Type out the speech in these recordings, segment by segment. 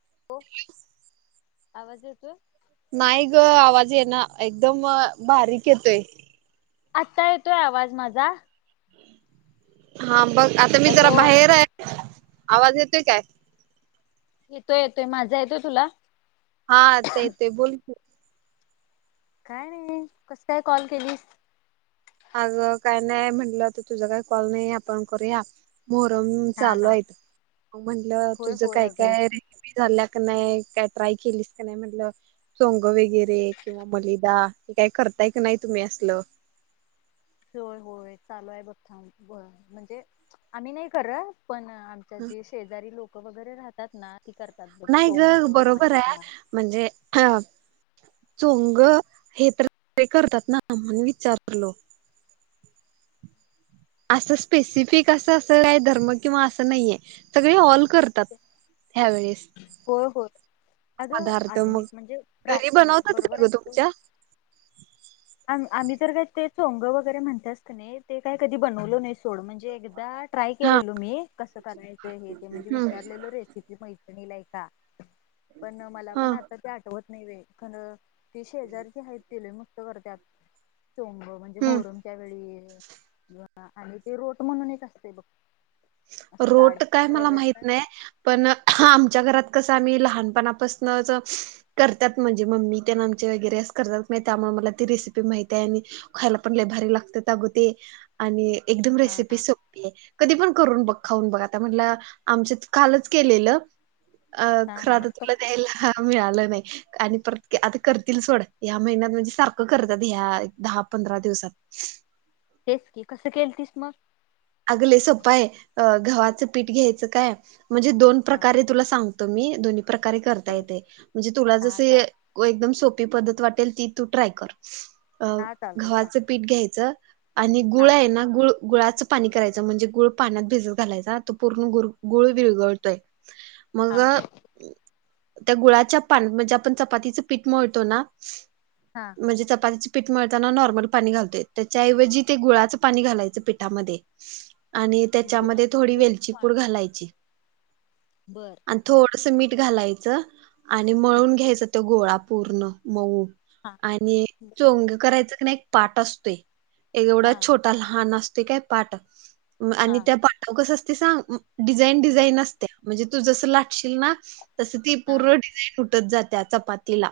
[inaudible] हो आवाज येतोय. नाही ग आवाज ये ना एकदम बारीक येतोय. आत्ता येतोय आवाज माझा. हा बघ आता मी जरा हॅलो बाहेर आहे आवाज येतोय काय. येतोय येतोय माझा येतोय तुला. हा आता येतंय बोल तू. काय नाही कस काय कॉल केलीस. अग काय नाही म्हंटलं आता तुझा काही कॉल नाही आपण करूया. मोहरम हा चालू हा आहेत म्हंटलं होय तुझं होय काय अगं काय रेसिपी झाल्या की नाही का ट्राय केलीस का नाही म्हटलं चोंग वगैरे किंवा मलिदा. काही करताय की नाही तुम्ही असल. होय होय चालू आहे बघ थांब बर म्हणजे आम्ही नाही करत पण आमच्या जे शेजारी लोक वगैरे राहतात ना ते नाही ग बरोबर आहे म्हणजे अ चोंग हे ते करतात ना म्हनून विचारलो. असं स्पेसिफिक असं काय धर्म किंवा असं नाहीये सगळे ऑल करतात. हया वेळेस. होय होय अगं पदार्थ मग आधुनिक म्हणजे घरी प्राचीन बनवतात बरोबर का ग आहे तू. तुमच्या आमी आम्ही जर काय ते चोंग वगैरे म्हणत्यास की नाही ते काय कधी बनवलो नाही थोड म्हणजे एकदा ट्राय हा केलेलो मी कसं करायचं हे ते म्हणजे हम्म विचारलेलो रेसिपी मैत्र णीला एकदा पण मला हा पण आता ते आठवत नाही ये खरं ती शेजारची हायत ति लई मस्त करत्यात चोंग म्हणजे हम्म मोहरमच्या वेळी आणि ते रोट म्हणून एक असतय बघ असं जाड रोट काय मला रव्या माहित नाही पण आमच्या घरात कस आम्ही लहानपणापासनच करत्यात म्हणजे मम्मी त्यामचे वगैरे करतात [unintelligible] मला ती रेसिपी माहित आणि खायला पण लई भारी लागतात अग ते आणि एकदम हा रेसिपी हा सोप आहे कधी पण करून ब खाऊून बघा म्हण आमच्या कालच केलेलं. अ हा हा ख्रदातला कस नाहीला मिीळालं आणि पर आ करतील सोड या महिन्यात म्हणज सारखं करतात ह दहा पंधरा दिवसात. [unintelligible] तेच की कसं केल तस मग. अगले सोपाय गव्हाचं पीठ घ्यायचं काय म्हणजे दोन हा प्रकारे तुला सांग. द प्रकारे करता बर येते म्हणजे तुला हा जस चाल एकदम सोप्प. पद्धत वाटेल ती तू ट्राय कर हा चालतय सांग गव्हाचं पीठ घ्यायचं. आणि हा गुळ आहे ना गुळ गुळाच. पाणी करायचं म्हणजे गुळ पाण्यात भिजत घालायचा तो पूर्ण गुळ विगळतोय. मग. हा त्या गुळाच्या पान म्हणजे आपण चपातीचं पीठ मळतो ना हा म्हणजे चपाती. पीठ मिळताना नॉर्मल पाणी घालतोय त्याच्याऐवजी ते गुळाचं पाणी घालायचं पिठामध्ये. आणि त्याच्यामध्ये थोडी वेलची बर पूड घालायची. बर आणि थोडस मीठ. घालायचं आणि मळून घ्यायचं त गोळा पूर्ण मऊ. हा आणि बर चोंग करायच क नाही एक पाट असतोय एक हा एवढा छोटा लहान असतो. ते काय पाठ आणि हा त्या पाठाव कस असते सांग डिझाईन डिझाईन असत्या. म्हणजे तू जसं लाटशील ना तस ती हा पूर्ण डिझाईन उटत जात चपातीला.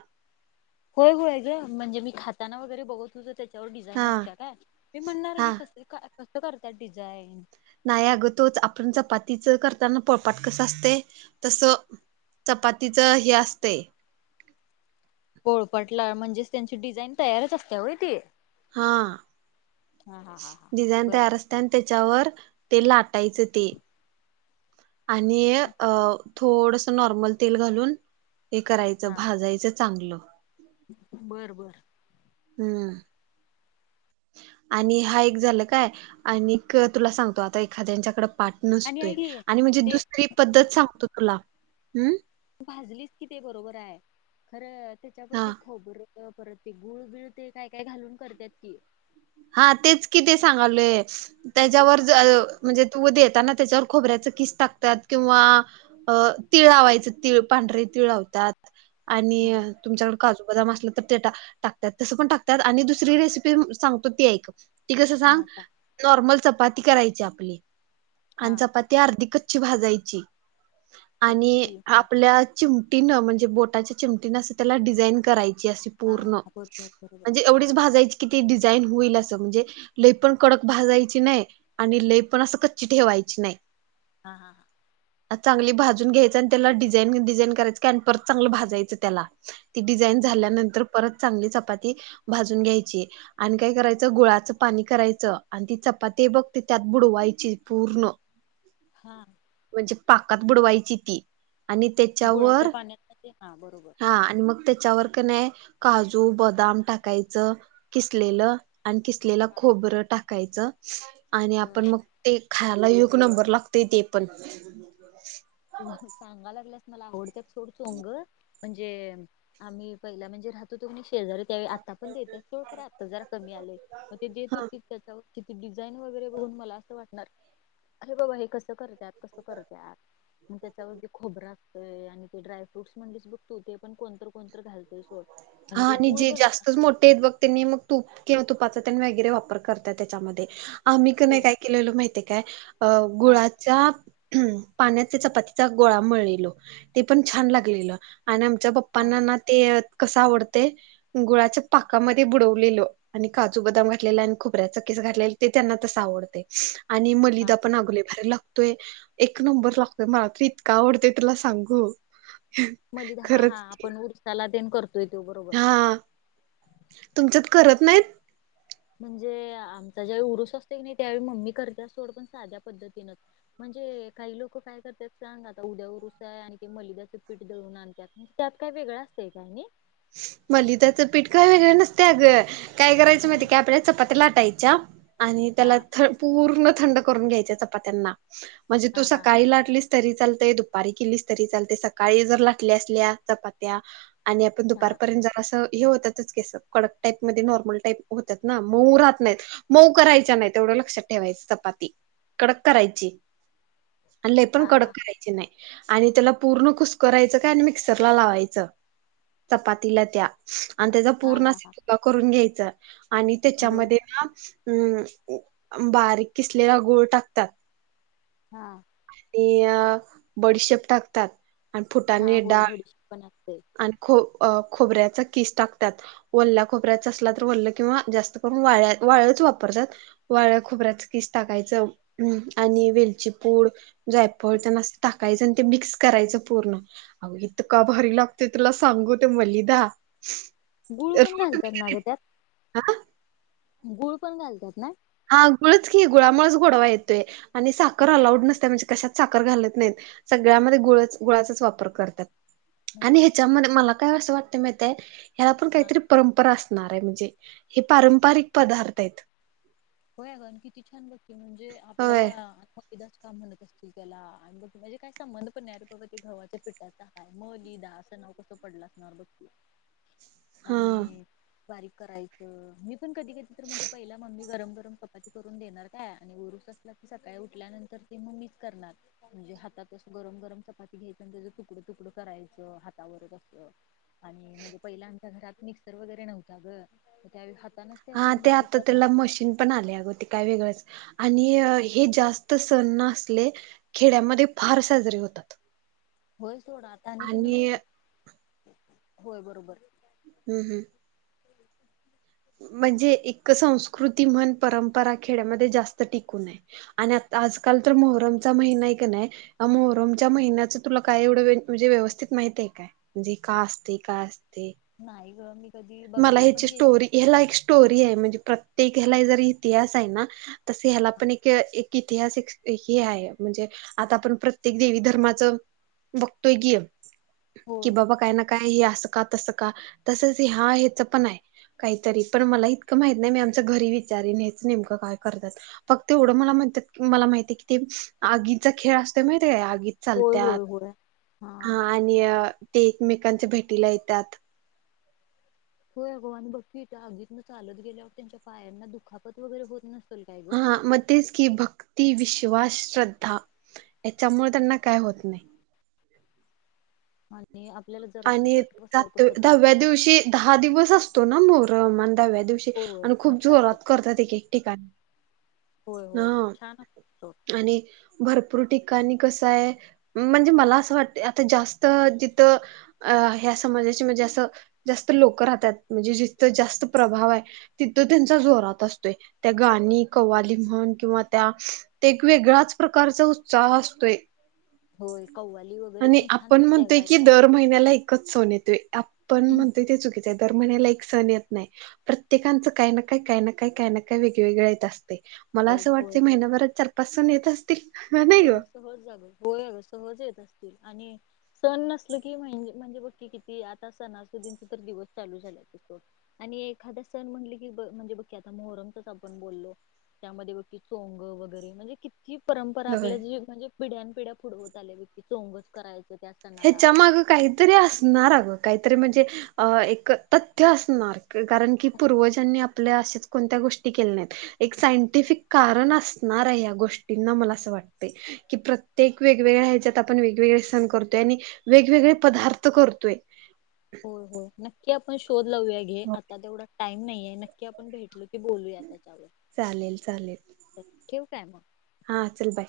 होय होय ग म्हणजे मी खाताना वगैरे बघत हो त्या. त्याच्यावर डिझाईन हा असत काय मी म्हणणार हे हा कस कसं करतात डिझाईन. नाही अग तोच आपण चपातीच करताना पळपाट कस असते तसं. चपातीच हे असते. पोळपटला म्हणजेच त्यांची डिझाईन तयारच असते होय ती. हा हा हा हा हा डिझाईन बर तयार बर असते आणि त्याच्यावर ते लाट. टायचं ते. आणि अ थोडस नॉर्मल तेल घालून हे करायचं हा भाजायचं. चांगलं. बर बर. हम. आणि हा एक झालं काय आणि तुला सांगतो आता एखाद्याच्याकडे. पाठ आणि नसतोय. ऐक की आणि म्हणजे ते दुसरी पद्धत सांगतो तुला. हुम्म भाजलीच कि ते बरोबर आहे. खरं हा त्याच्यावरती खोबर. परत ते गुळ बिळ ते काय काय घालून करत्यात की. हा तेच कि ते सांगालोय. ते त्याच्यावर सांग म्हणजे तू देताना त्याच्यावर खोबऱ्याच किस टाकतात. किंवा तिळ लावायचं तीळ. पांढरी तिळ लावतात. आणि हा तुमच्याकड काजू बदाम असलं तर ते टाकतात. तसं पण टाकतात. आणि दुसरी रेसिपी सांगतो ती ऐक. ती कस सांग. नॉर्मल चपाती करायची आपली. हा आणि चपाती अर्धि कच च्ची भाजायची. आणि कच्ची हा आपल्या चिम टीन म्हणजे बोटाच्या चिमटींन असं त्याला डिझाईन कराय करायची. आशी हा पूर्ण. बरोबर बरोबर म्हणजे हा येवडीचं भाजायची कीं डिझान होईल अस. म्हणजे लई पण कडक भाजायची नाही. आणि लई पण अस कच्ची ठेवायची नाही. हा हा हा चांगली भाजून घ्यायचं आणि त्याला डिझाईन डिझाईन करायचं. की आणि परत चांगलं भाजायचं त्याला. ती डिझाईन झाल्यानंतर परत चांगली चपाती भाजून घ्यायची. आणि काय हा करायचं गुळाचं पाणी करायचं. आणि ती चपाती बघ ते त्यात बुडवायची पूर्ण. हा म्हणजे पाकात बुडवायची ती. आणि त्याच्यावर गुळाच्या पाण्यात ते हा बरोबर हा आणि मग त्याच्यावर का नाही, काजू बदाम टाकायचं किसलेलं. आणि खिसलेला हा खोबरं टाकायचं. आणि आपण बर मग ते खायला एक नंबर लागतय ते पण. हो सांगा लागल्या मला आवडतात थोड शोंग. म्हणजे आम्ही पहिला म्हणजे राहत होतो की नाही शेजारी त्या आता पण देत्या. सोड आत्ता जरा कमी आलेय. मग ते देत होती त्याच्यावर तिथती डिझाईन वगैरे बघून मला असं वाटणार अरे बाबा हे कस करत्यात कस करत्यात. म त्याच्यावरती खोबरं असतय आणि ते ड्रायफ्रूट म्हणलीस बघ तु. ते पण कोणतर कोण हा आणि जे जास्तच मोठे आहेत बघ त्यांनी मग तू किंवा तुपाचा त्यां वगैरे वापर करत त्याच्यामध्ये. आम्ही का हो नाही काय केलेलं माहितेय काय? अ हा गुळाच्या हम्म पाण्यात त्या चपातीचा गोळा मळलेलो. ते पण छान लागलेलो. आणि आमच्या हा पप्पांना ना कस आवड गुळाच्या पाकामध्ये बुडवलेलो आणि काजू बदाम घातलेला आणि खोब च कीस घातलेलं त्यांना तस आवडत. आणि हा मलिदा हा पण अग लय भारी लागतो. तू एक नंबर लागतोय. मलाात इतका आवडतोय तुला सांगू. मलिदा, हा हा खरंच आपण उरसाला तेन करतोय तो बरोबर. हा तुमच्यात करत नाहीत. म्हणजे आमचा ज्याळी उरुस असते कि नाही त्यावेळी मम्मी करते. अस सोड पण साध्या पद्धतीनच म्हणजे काही लोक काय करतात सांग. आता उद्यावर उरूस आहे. आणि ते मलिदाचं पीठ दळून आणत्यात त्यात काय वेगळं असत काय नाही. मलिदाचं पीठ काय वेगळं नसते अगं. काय करायचं माहिती मग काय आपल्या चपात्या लाटाय च्या आणि त्याला हा थ पूर्ण थंड करून घ्यायच्या चपात्यांना. म्हणजे हा तू हा हा सकाळी लाटलीस तरी चाल दुपारी केलीस तरी चालते. सकाळी जर लाटल्या असल्या चपात्या आणि आपण हा दुपारपर्यंत जरा हे होतात कडक टाईप म नॉर्मल टाईप होतात ना. मऊ राहत नाहीत. मऊ करायच्या नाहीत एवढं लक्षात ठे ठेवा चपाती कडक करायची. आणि लय पण हा हा कडक करायची नाही. आणि त्याला पूर्ण कुसकरायचं काय आणि मिक्सरला लावायचं. चपातीला त्या. आणि त्याचा हा पूर्ण हा हा असा करून घ्यायचा आणि बर त्याच्यामध्ये ना अं बारीक किसलेला गुळ टाकतात. हा. आणि अ बडीशेप टाकतात, आणि हा, फुटाणे होय डाळ बडीशेप पण- आणि खूप- खोबर्याचा किस टाकत्यात, वल्या खोबर्याचा असला तर वल्ल किंवा जास्त करून वाळल्या- ट [unintelligible] जायफळ ते मस्त टाकायच आणि ते मिक्स करायचं पूर्ण अग इंतका भारी लागतय. ते तुला सांगू ते मलिदा- गुळ पण रोट मी घालतात कधी ना ग त्यात, हा गुळ पण घालतात ना. - हा, गुळच की गुळामुळेच गोडवा येतोय आणि साखर अलाऊड नसत म्हणजे- कशात साखर घालत नाहीत सगळ्यामध्ये गुळच, गुळाचाच वापर करतात. म्हणजे आणि बघ ह्याच्यामध्ये मला काय असं वाटतं माहीतेय, ह्याला पण हा काहीतरी परंपरा असणार आहे म्हणजे- हे पारंपरिक पदार्थ आहेत. होय अग, किती छान बघ की म्हणजे होय आपल्याला- च काम म्हणत असतील त्याला आणि ब माझे काय संबंध पण नाही अे बाबा ते घवाच्या पिठाचा काय मलीदा. असं नाव कसं पडलं असणार बघ की. हा आणि बारीक करायचं मी पण कधी, कधी तर म्हणजे पहिला मम्मी गरम- क [inaudible] [unintelligible] देणार काय आणि उरूस असला की, सकाळी उठल्यानंतर ते मीच करणार म्हणजे हातात असं गर- गरम चपाती घ्यायच आणि त्याच तुकडं- तुकडं करायचं हातावरच अस. आणि म्हणजे पहिल्या घरात मिक्सर वगैरे नव्हता ग, त्यावेळी- हातानच हा असं ते बारीक आता त्याला करणार मशीन पण आल्या. काय वेगळंच आणि हे जास्त सण ना आसले, खेड्यामध्ये फार- होतात. होय थोडा आता क नाही, आणि होय बरोबर. हम्म. हम्म. म्हणजे एक संस्कृती म्हण परंपरा खेड्यामध्ये जास्त टिकून ये आणि आज, आजकाल तर मोहरमचा महिना आहे का नाही मोहरमच्या महिन्याच तुला काय एवढं म्हणजे व्यवस्थित माहि- काय म्हणजे का असते काय? नाई ग- कधी मला बघायला पण ह्याची गेले स्टोरी ह्याला एक स्टोरी आहे, म्हणजे प्र- ते ह्याला जर इतिहास आहे ना, तस ह्याला पण एक इतिहास हे आहे, म्हणजे- आता आपण प्रत्येक देवी धर्माच बघतोय की- कि होय बाबा काय ना काय हे असं का, तसं का, तसच हा ह्याच पण हाय. काहीतरी पण मला इतकं माहित नाही, मी आमच घरी विचारीन हेच नेमकं काय करतात फक्त एवढं मला- मला माहि क ते आगीचा खेळ असतोय माहिताय का? होय चालत्यात होय होय हा आणि हा- ते एकमेकांच्या भेटीला येतात. होय अ ग! बघकी आगीतन चालत गेल्यावर त्यांच्या पायांना दुखापत वगैरे होत नसते. हा म तेच की भक्ती, विषय- विश्वास, श्रद्धा, याच्यामुळे त्यांना काय होत नाही. आणि आपल्याला जरासं आणि चटक स बसल्यागत होतंय दहाव्या दिवशी, दहा दिवस असतो ना मोहरम. दहाव्या दिवशी होय आणि खूप म्हणतात ते जोरात करतात एक-एक ठिकाणी. होय होय हा छान वाटतं. आणि भरपूर ठीक- कानी कसं हाय, म्हणजे मला असं वाटत आता जास्त जिथ- अ ह्या समाजाचे म्हणजे, असं जास्त लोक राहतात, म्हणजे जिथं जास्त प्रभाव हाय- तिथं त्यांचा जोरात असतो. त्या गाणी कवाली म्हण किंवा त्या वेगळ्याच प्रकारचा उत्साह असत- तोय. होय कौ- आणि आपण म्हणतोय की दर महिन्याला एकच सण येतोय आपण म्हणतोय ते चुकीचं हाय दर महिन्याला एक, सण येत नाही प्रत्येकांच काही ना काही काही ना काही काही ना काही वेगवेगळे येत असतय. मला तेच असं होय होय वाटतं महिनयाभरात चार पाच सण येत असतील. नाही ग [unintelligible] सहज येत असतील आणि सण नसल की म्हणजे म्हणजे बघ क किती आता सणा सिद्दीचा दिवस. दिवस चालू एखादा सण म्हणले की म्हणजे बघ आता मोहरम कस आपण बोललो. त्यामध्ये ब चोंग वगैरे म्हणजे किती परंपरा, होय. आपले जे म्हणजे पिढ्या्यां पिढ्या फूड आल्या वैती चोंगच करायचं. त्या सणाला ह्याच्या माग काहीतरी असणार अ ग? काहीतरी म्हणजे एक तथ्य असणार कारण की पूर्वजांनी आपल्या अशेच कोणत्या, गोष्टी केल्या नाइट एक सायंटिफिक कारण असणार आहे या गोष्टींना मला असं वाटतंय. प्रत्येक वेगवेगळ्या ह्याच्यात आपण वेगवेगळे सण करतोय आणि वेगवेगळे पदार्थ करतोय. हो हो नक्की! आपण शोध लावूया घे आता तेवढा टाइम नाहीये नक्की आपण भेटलो, म बोलूया त्याच्यावर चालेल चालेल तर ठेव काय मग? हा चल बाय.